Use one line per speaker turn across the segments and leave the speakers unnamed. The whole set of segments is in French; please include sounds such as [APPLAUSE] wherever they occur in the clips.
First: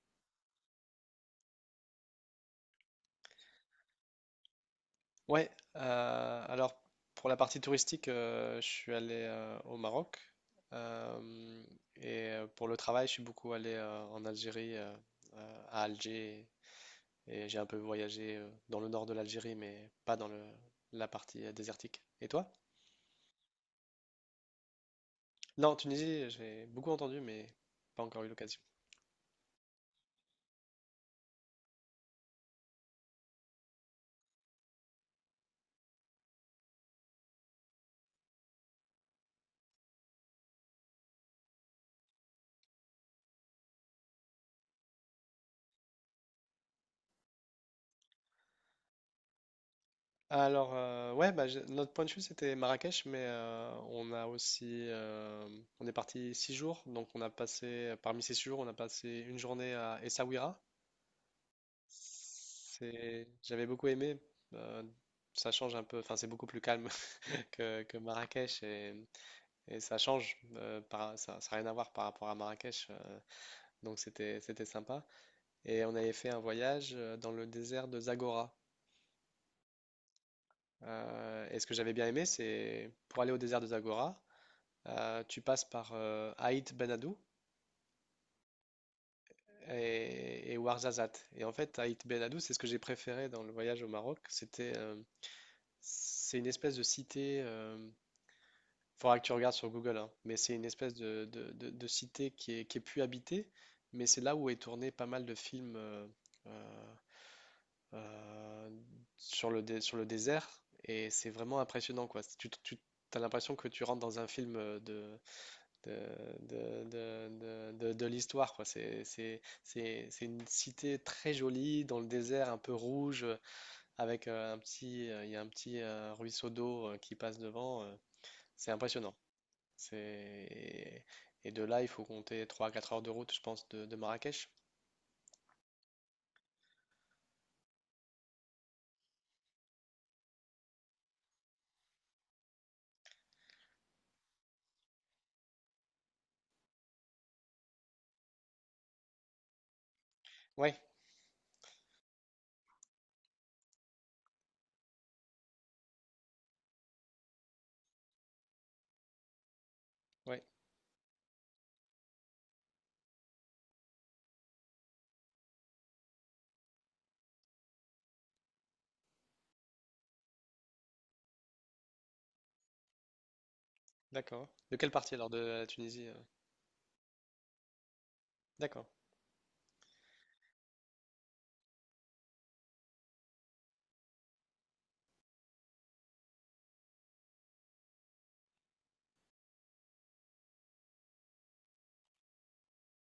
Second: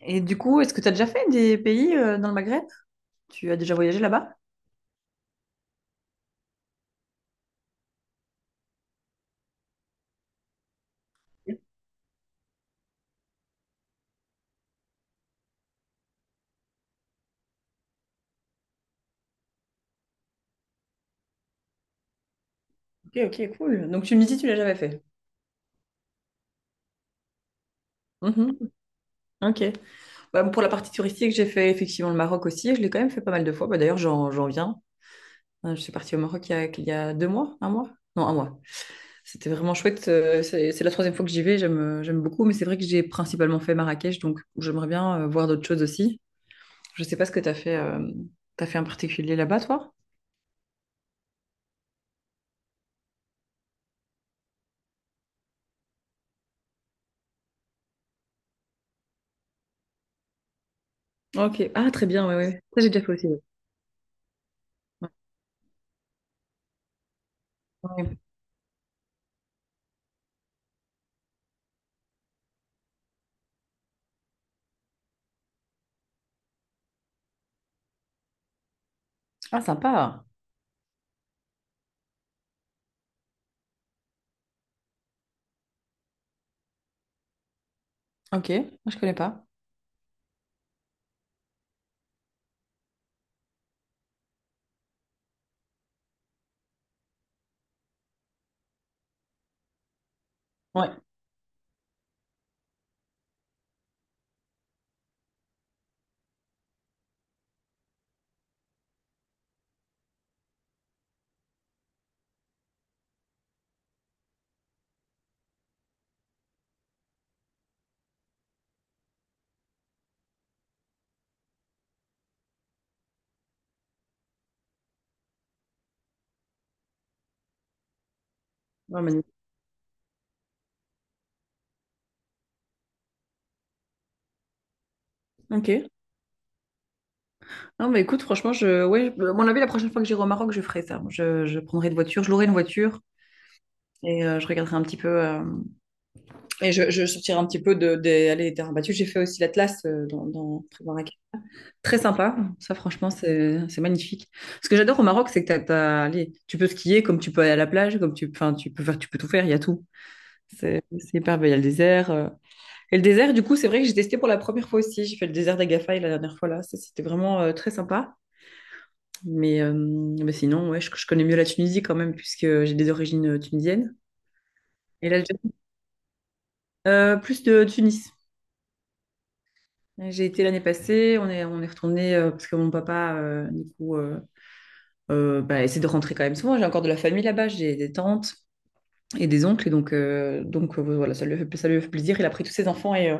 Et du coup, est-ce que tu as déjà fait des pays dans le Maghreb? Tu as déjà voyagé là-bas?
Ouais, alors pour la partie touristique, je suis allé au Maroc
Ok,
euh, et pour le travail, je suis beaucoup allé en Algérie, à Alger et j'ai un peu voyagé dans le nord de l'Algérie, mais pas la partie désertique. Et toi?
ok, cool. Donc tu me dis, si tu l'as jamais fait.
Non, Tunisie, j'ai beaucoup entendu, mais pas encore eu
Mhm,
l'occasion.
ok. Bah, pour la partie touristique, j'ai fait effectivement le Maroc aussi. Je l'ai quand même fait pas mal de fois. Bah, d'ailleurs, j'en viens. Je suis partie au Maroc il y a 2 mois, un mois? Non, un mois. C'était vraiment chouette. C'est la troisième fois que j'y vais. J'aime beaucoup. Mais c'est vrai que j'ai principalement fait Marrakech. Donc, j'aimerais bien voir d'autres choses aussi. Je sais pas ce que t'as fait en particulier là-bas, toi?
Alors, ouais, bah, notre point de vue, c'était Marrakech, mais on a aussi, on est parti 6 jours, donc on a passé, parmi ces 6 jours, on a passé une journée à Essaouira.
Ok. Ah, très bien. Oui, oui. Ça, j'ai déjà fait
C'est,
aussi.
j'avais beaucoup aimé. euh, Ça change un peu, enfin, c'est beaucoup plus calme [LAUGHS] que
Ouais.
Marrakech et ça change, ça n'a rien à voir par rapport à Marrakech, donc c'était sympa. Et on avait fait un voyage dans le désert de Zagora.
Ah, sympa.
Et ce que j'avais bien aimé, c'est pour aller au désert de Zagora. Tu passes par Aït Ben Haddou
Ok, moi je connais pas.
et Ouarzazate. Et en fait, Aït Ben Haddou, c'est ce que j'ai préféré dans le voyage au Maroc. C'est une espèce de cité. Il faudra que tu regardes sur Google, hein, mais c'est une
Ouais,
espèce de cité qui est plus habitée. Mais c'est là où est tourné pas mal de films euh, euh, sur le désert. Et c'est vraiment impressionnant, quoi. Tu as l'impression que tu rentres dans un film de, de l'histoire, quoi. C'est une cité très jolie, dans le désert un peu rouge, avec il y a un petit ruisseau d'eau qui passe devant. C'est
ouais,
impressionnant.
magnifique.
C'est... Et de là, il faut compter trois à 4 heures de route, je pense, de Marrakech.
Ok. Non, mais écoute, franchement, ouais, à mon avis, la prochaine fois que j'irai au Maroc, je ferai ça. Je prendrai une voiture, je louerai une voiture et je regarderai un petit peu. Et je sortirai un petit peu des allées des terrains battus. J'ai fait aussi l'Atlas dans,
Ouais,
Prévarac. Très sympa. Ça, franchement, c'est magnifique. Ce que j'adore au Maroc, c'est que t'as, allez, tu peux skier comme tu peux aller à la plage, comme enfin, tu peux faire, tu peux tout faire, il y a tout.
ouais,
C'est hyper beau. Il y a le désert. Et le désert, du coup, c'est vrai que j'ai testé pour la première fois aussi. J'ai fait le désert d'Agafay la dernière fois là. Ça, c'était vraiment très sympa. Mais, mais sinon, ouais, je connais mieux la Tunisie quand même, puisque j'ai des origines tunisiennes.
d'accord. De quelle
Et
partie alors de
l'Algérie,
la Tunisie?
plus de Tunis.
D'accord,
J'ai été l'année passée, on est retourné parce que mon papa, du coup, bah, essaie de rentrer quand même souvent. J'ai encore de la famille là-bas, j'ai des tantes et des oncles. Et donc, voilà, ça lui a fait plaisir. Il a pris tous ses enfants et euh,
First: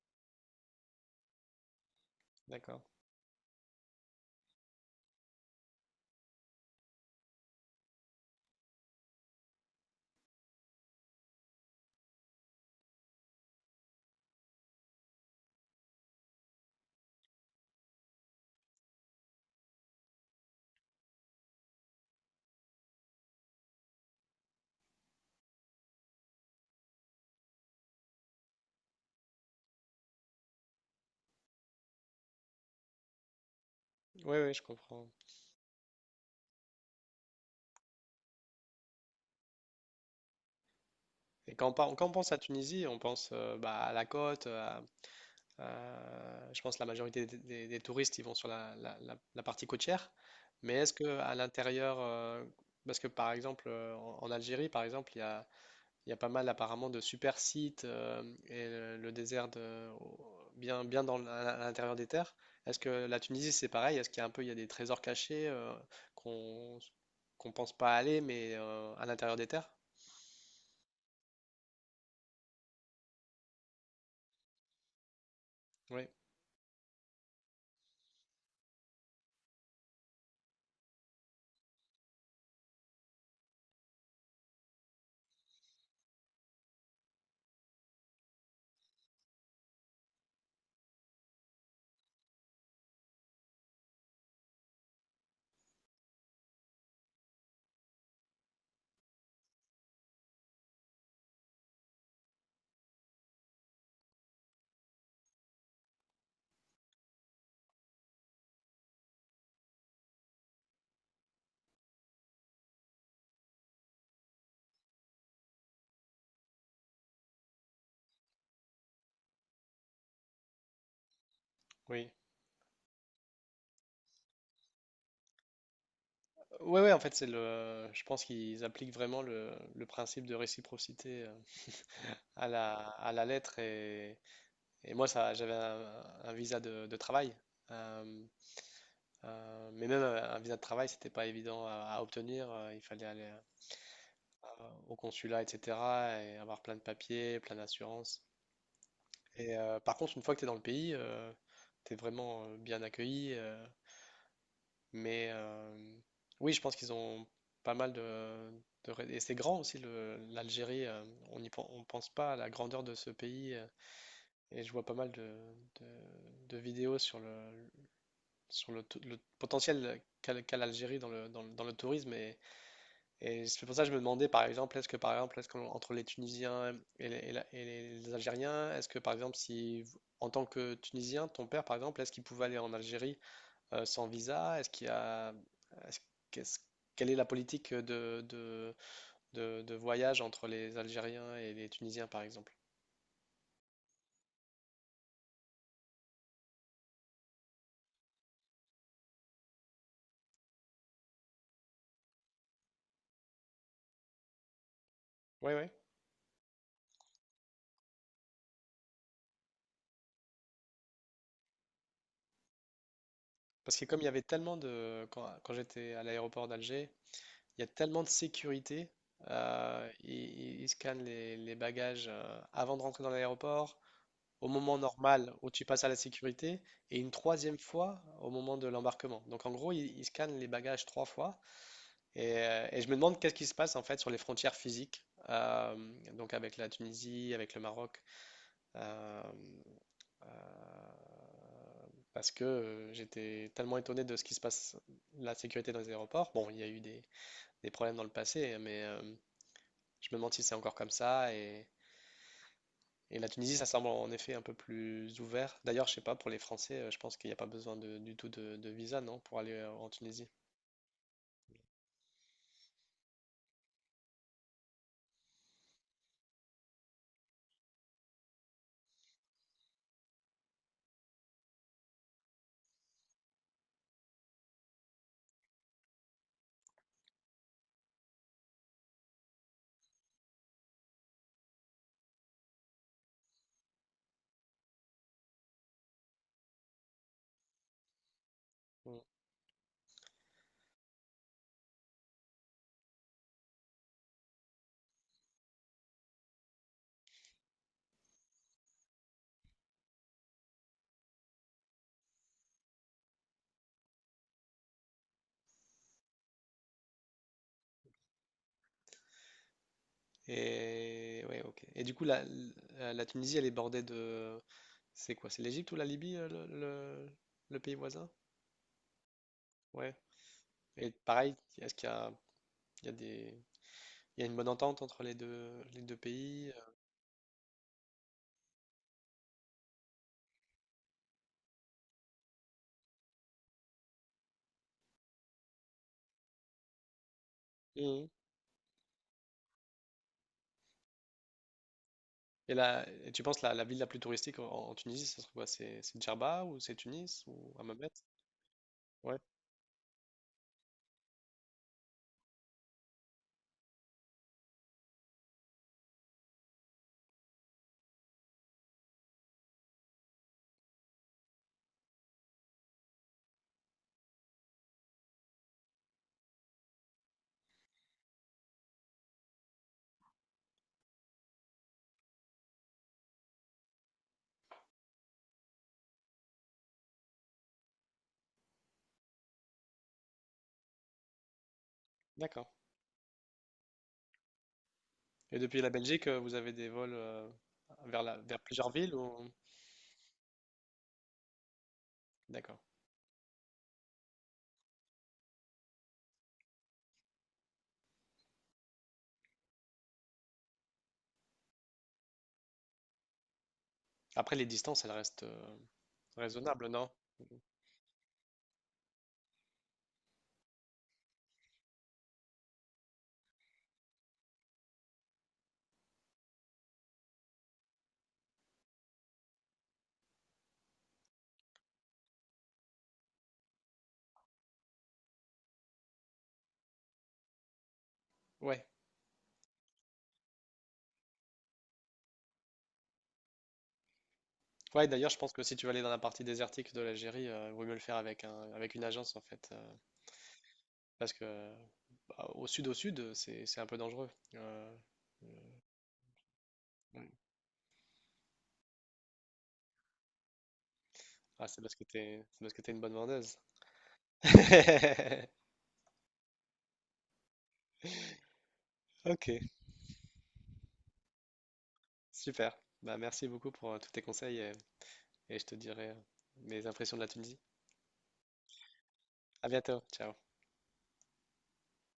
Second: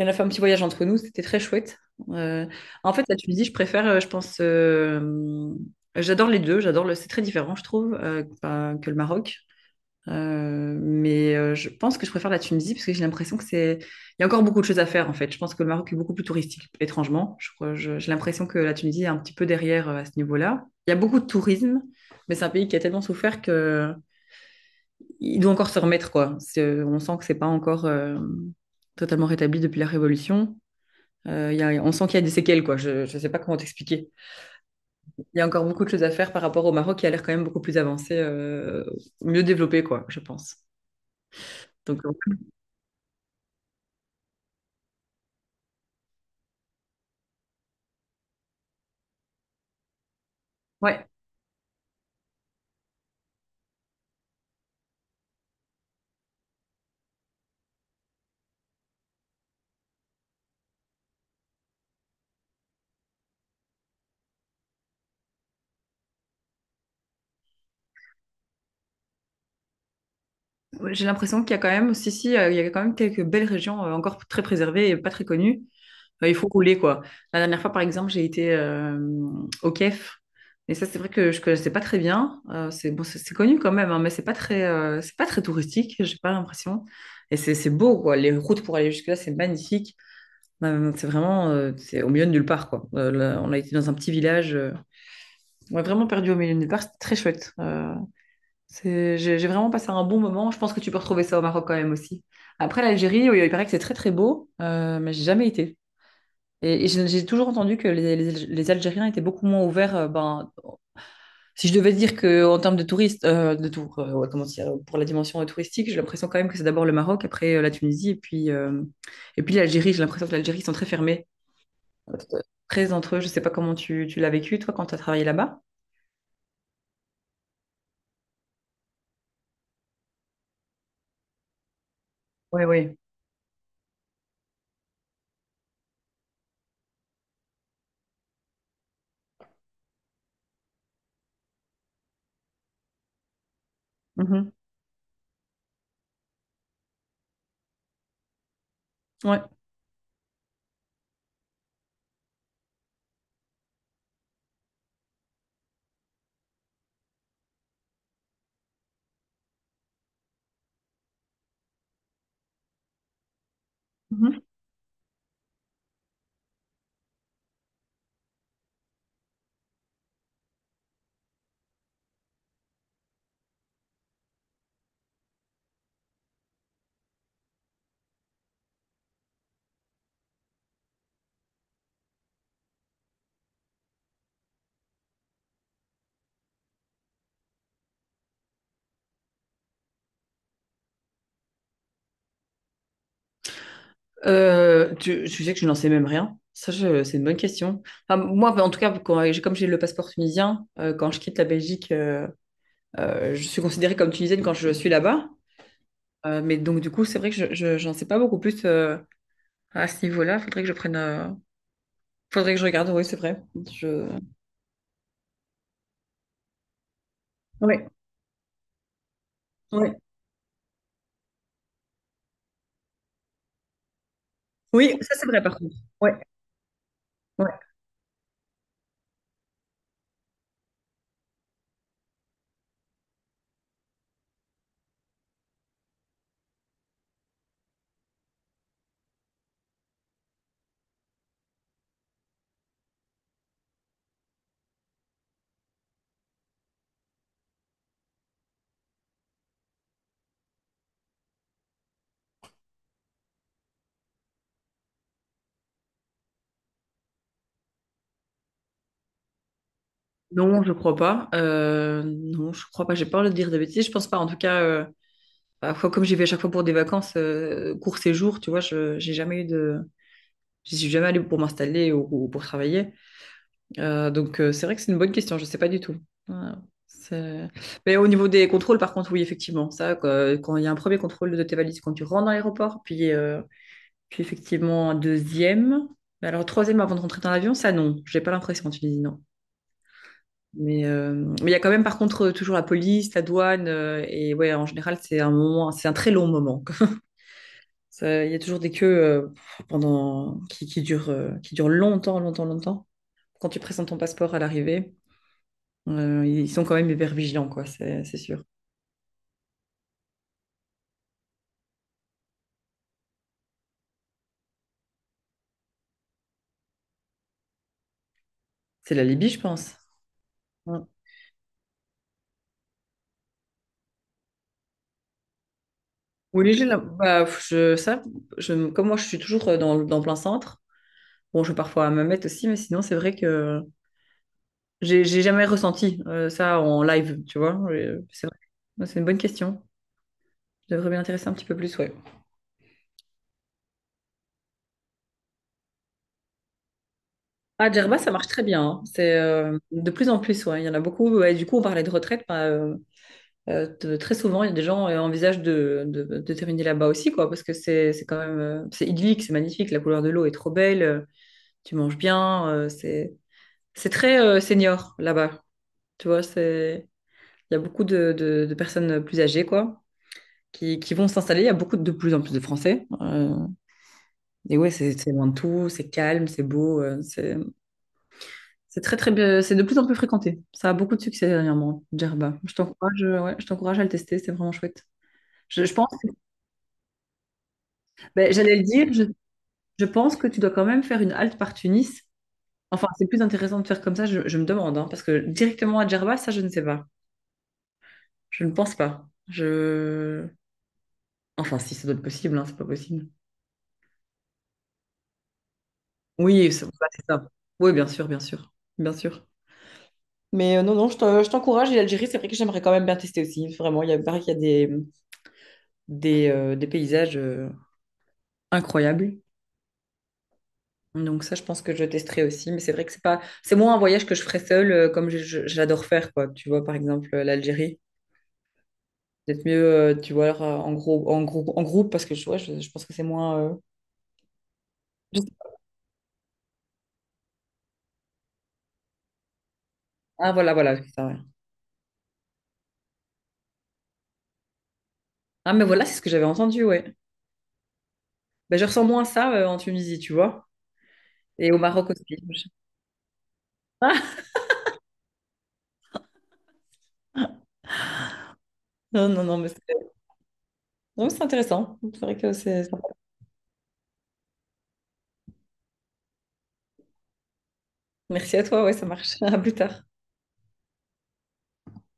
On a fait un petit voyage entre nous, c'était très chouette. Euh,
d'accord.
en fait, la Tunisie, je préfère, je pense, j'adore les deux, j'adore c'est très différent, je trouve, que le Maroc. Mais je pense que je préfère la Tunisie parce que j'ai l'impression que il y a encore beaucoup de choses à faire en fait. Je pense que le Maroc est beaucoup plus touristique, étrangement. J'ai l'impression que la Tunisie est un petit peu derrière à ce niveau-là. Il y a beaucoup de tourisme, mais c'est un pays qui a tellement souffert que il doit encore se remettre quoi. On sent que c'est pas encore totalement rétabli depuis la Révolution. On sent qu'il y a des séquelles, quoi. Je ne sais pas comment t'expliquer.
Oui, oui, je comprends.
Il y a encore beaucoup de choses à faire par rapport au Maroc qui a l'air quand même beaucoup plus avancé, mieux développé, quoi, je pense.
Et
Donc,
quand on pense à Tunisie, on pense bah, à la côte, à, Je pense que la majorité des touristes, ils vont sur la partie côtière. Mais est-ce
ouais,
que à l'intérieur, parce que par exemple en Algérie, par exemple, il y a pas mal apparemment de super sites et le désert bien à l'intérieur des terres. Est-ce que la Tunisie, c'est pareil? Est-ce qu'il y a un peu, il y a des trésors cachés qu'on qu'on pense pas aller, mais à l'intérieur des terres?
ouais, j'ai l'impression qu'il y a quand même, si, si, il y a quand même quelques belles régions encore très préservées et pas très connues.
Oui,
Il faut rouler, quoi. La dernière fois, par exemple, j'ai été au Kef. Et ça, c'est vrai que je connaissais pas très bien. C'est bon, c'est connu quand même, hein, mais c'est pas très touristique, j'ai pas l'impression. Et c'est beau, quoi. Les routes pour aller jusque-là, c'est magnifique. Non, non, C'est au milieu de nulle part, quoi. Là, on a été dans un petit village. On est vraiment perdu au milieu de nulle part. C'était très chouette. J'ai vraiment passé un bon moment. Je pense que tu peux retrouver ça au Maroc quand même aussi. Après, l'Algérie, oui, il paraît que c'est très très beau, mais j'ai jamais été. Et j'ai toujours entendu que les, les Algériens étaient beaucoup moins ouverts. Ben, si je devais dire que en termes de touristes, ouais, comment dire, pour la dimension touristique, j'ai l'impression quand même que c'est d'abord le Maroc, après la Tunisie, et puis l'Algérie. J'ai l'impression que l'Algérie ils sont très fermés.
oui.
Très entre eux. Je sais pas comment tu l'as vécu, toi, quand tu as travaillé là-bas.
Ouais, ouais, en fait, c'est le. Je pense qu'ils appliquent vraiment le principe de réciprocité
Oui, oui.
à la lettre. Et moi, ça, j'avais un visa de travail. euh, mais même un visa de travail, c'était pas évident à obtenir. Il fallait aller
Mhm.
au consulat, etc. Et avoir plein de papiers, plein d'assurances.
Ouais.
Et par contre, une fois que tu es dans le pays, tu es vraiment bien accueilli. Mais oui, je pense qu'ils ont pas mal Et c'est grand aussi, l'Algérie. On pense pas à la grandeur de ce pays.
Mhm.
Et je vois pas mal de vidéos le potentiel qu'a l'Algérie dans le tourisme. Et c'est pour ça que je me demandais, par exemple, est-ce qu'entre les Tunisiens et les Algériens, est-ce que, par exemple, si, en tant que Tunisien, ton père, par exemple, est-ce qu'il pouvait aller en Algérie? Sans visa? Est-ce qu'il y a, est-ce qu'est-ce- Quelle est la politique de voyage entre les Algériens et les Tunisiens, par exemple?
Tu sais que je n'en sais même rien. Ça, c'est une bonne question. Enfin, moi, en tout cas, comme j'ai le passeport tunisien, quand je quitte la Belgique, je suis considérée comme tunisienne quand je suis là-bas.
Oui, oui.
Mais donc, du coup, c'est vrai que j'en sais pas beaucoup plus à ce niveau-là. Faudrait que je prenne. Faudrait que je regarde. Oui, c'est vrai.
Parce que comme il
Je...
y avait tellement de... Quand j'étais à l'aéroport d'Alger, il y a
Oui,
tellement de sécurité.
oui,
Ils scannent les bagages avant de rentrer dans l'aéroport, au moment
oui, ça, c'est
normal
vrai,
où
par
tu
contre.
passes à la
Oui.
sécurité, et une troisième fois au moment de l'embarquement. Donc en gros, ils scannent les bagages 3 fois. Et je me demande qu'est-ce qui se passe en fait sur les frontières physiques, euh, donc avec la Tunisie, avec le Maroc, euh, euh, parce que j'étais tellement étonné de ce qui se passe, la sécurité dans les aéroports. Bon, il y a eu des problèmes dans le passé, mais je me demande si c'est encore comme ça. Et la Tunisie, ça semble en effet un peu plus ouvert. D'ailleurs, je sais pas, pour les Français, je pense qu'il n'y a pas besoin du tout de visa, non, pour aller en Tunisie.
Non, je crois pas. Non, je crois pas. J'ai peur de dire des bêtises. Je pense pas. En tout cas, parfois, comme j'y vais à chaque fois pour des vacances, court séjour, tu vois, je j'ai jamais eu de. J'y suis jamais allée pour m'installer ou pour travailler. Donc, c'est vrai que c'est une bonne question. Je sais pas du tout. Ouais, c'est- Mais au niveau des contrôles, par contre, oui, effectivement. Ça, quoi, quand il y a un premier contrôle de tes valises quand tu rentres dans l'aéroport, puis effectivement un deuxième. Mais alors, troisième avant de rentrer dans l'avion, ça, non. J'ai pas l'impression en
Mm.
Tunisie, Mais euh, mais il y a quand même, par contre, toujours la police, la douane, et ouais, en général, c'est un très long moment. [LAUGHS] Il y a toujours des queues pendant qui durent longtemps, longtemps, longtemps. Quand tu présentes ton passeport à l'arrivée, ils sont quand même hyper vigilants, quoi. C'est sûr.
Et ouais, ok. Et du coup, la Tunisie, elle est bordée de... C'est quoi? C'est l'Égypte ou la Libye, le pays voisin?
C'est la Libye, je pense.
Ouais.
Ouais.
Et pareil, est-ce qu'il y a, il y a des... Il y a une bonne entente entre les deux pays?
Oui, bah, comme moi, je suis toujours dans plein centre. Bon, je vais parfois à ma mette aussi, mais sinon, c'est vrai que j'ai jamais ressenti ça en live, tu vois. Euh,
Mhm.
C'est vrai. Ouais, c'est une bonne question. Je devrais m'y intéresser un petit peu plus, ouais.
Et tu penses la ville la plus touristique en Tunisie, ça serait quoi? C'est Djerba ou c'est Tunis ou
Ah,
Hammamet?
Djerba, ça marche très bien, hein. C'est
Ouais,
euh, de plus en plus, ouais. Il y en a beaucoup. Et du coup, on parlait de retraite. Bah, très souvent, il y a des gens qui envisagent de terminer là-bas aussi, quoi, parce que c'est quand même c'est idyllique, c'est magnifique. La couleur de l'eau est trop belle. Tu manges bien. C'est très senior là-bas. Tu vois, c'est il y a beaucoup de personnes plus âgées, quoi, qui vont s'installer. Il y a beaucoup de plus en plus de Français. Et ouais, c'est loin de tout. C'est calme, c'est beau. C'est très très bien, c'est de plus en plus fréquenté. Ça a beaucoup de succès dernièrement, Djerba.
d'accord.
Je t'encourage à le tester, c'est vraiment chouette.
Et depuis
Je,
la
je pense,
Belgique, vous avez des vols
ben,
vers
j'allais le
plusieurs
dire,
villes ou...
je pense que tu dois quand même faire une halte par Tunis.
D'accord.
Enfin, c'est plus intéressant de faire comme ça, je me demande, hein, parce que directement à Djerba, ça je ne sais pas. Je ne pense pas. Je... Enfin, si ça doit être possible, hein, c'est pas possible.
Après, les distances, elles restent
Oui,
raisonnables, non?
c'est ça. Oui, bien sûr, bien sûr, bien sûr. Mais non, non, je t'encourage. Et l'Algérie, c'est vrai que j'aimerais quand même bien tester aussi. Vraiment, il paraît qu'il y a des paysages. Incroyable. Donc ça, je pense que je testerai aussi. Mais c'est vrai que c'est pas, c'est moins un voyage que je ferais seule, comme j'adore faire, quoi. Tu vois, par exemple, l'Algérie.
Ouais.
Peut-être mieux, tu vois, alors, en groupe, en groupe, en groupe, parce que ouais, je pense que c'est moins.
Ouais, d'ailleurs, je
Je-
pense que si tu veux aller dans la partie désertique de l'Algérie, il vaut mieux le faire avec une agence en fait,
Ah voilà, voilà. C'est ça,
parce
ouais.
que bah, au sud, c'est un peu dangereux.
Ah mais voilà, c'est ce que j'avais entendu, ouais.
Mm.
Ben, je ressens moins ça en Tunisie, tu vois,
Ah,
et au Maroc
c'est
aussi.
parce que
[LAUGHS]
t'es une bonne vendeuse.
Ah,
[LAUGHS]
non, non,
Ok,
non, mais c'est non, mais c'est intéressant. C'est vrai que
super.
c'est sympa.
Bah merci beaucoup pour tous tes conseils et je te dirai mes impressions de la Tunisie.
Merci à toi, ouais, ça marche. [LAUGHS] À
À
plus
bientôt,
tard.
ciao.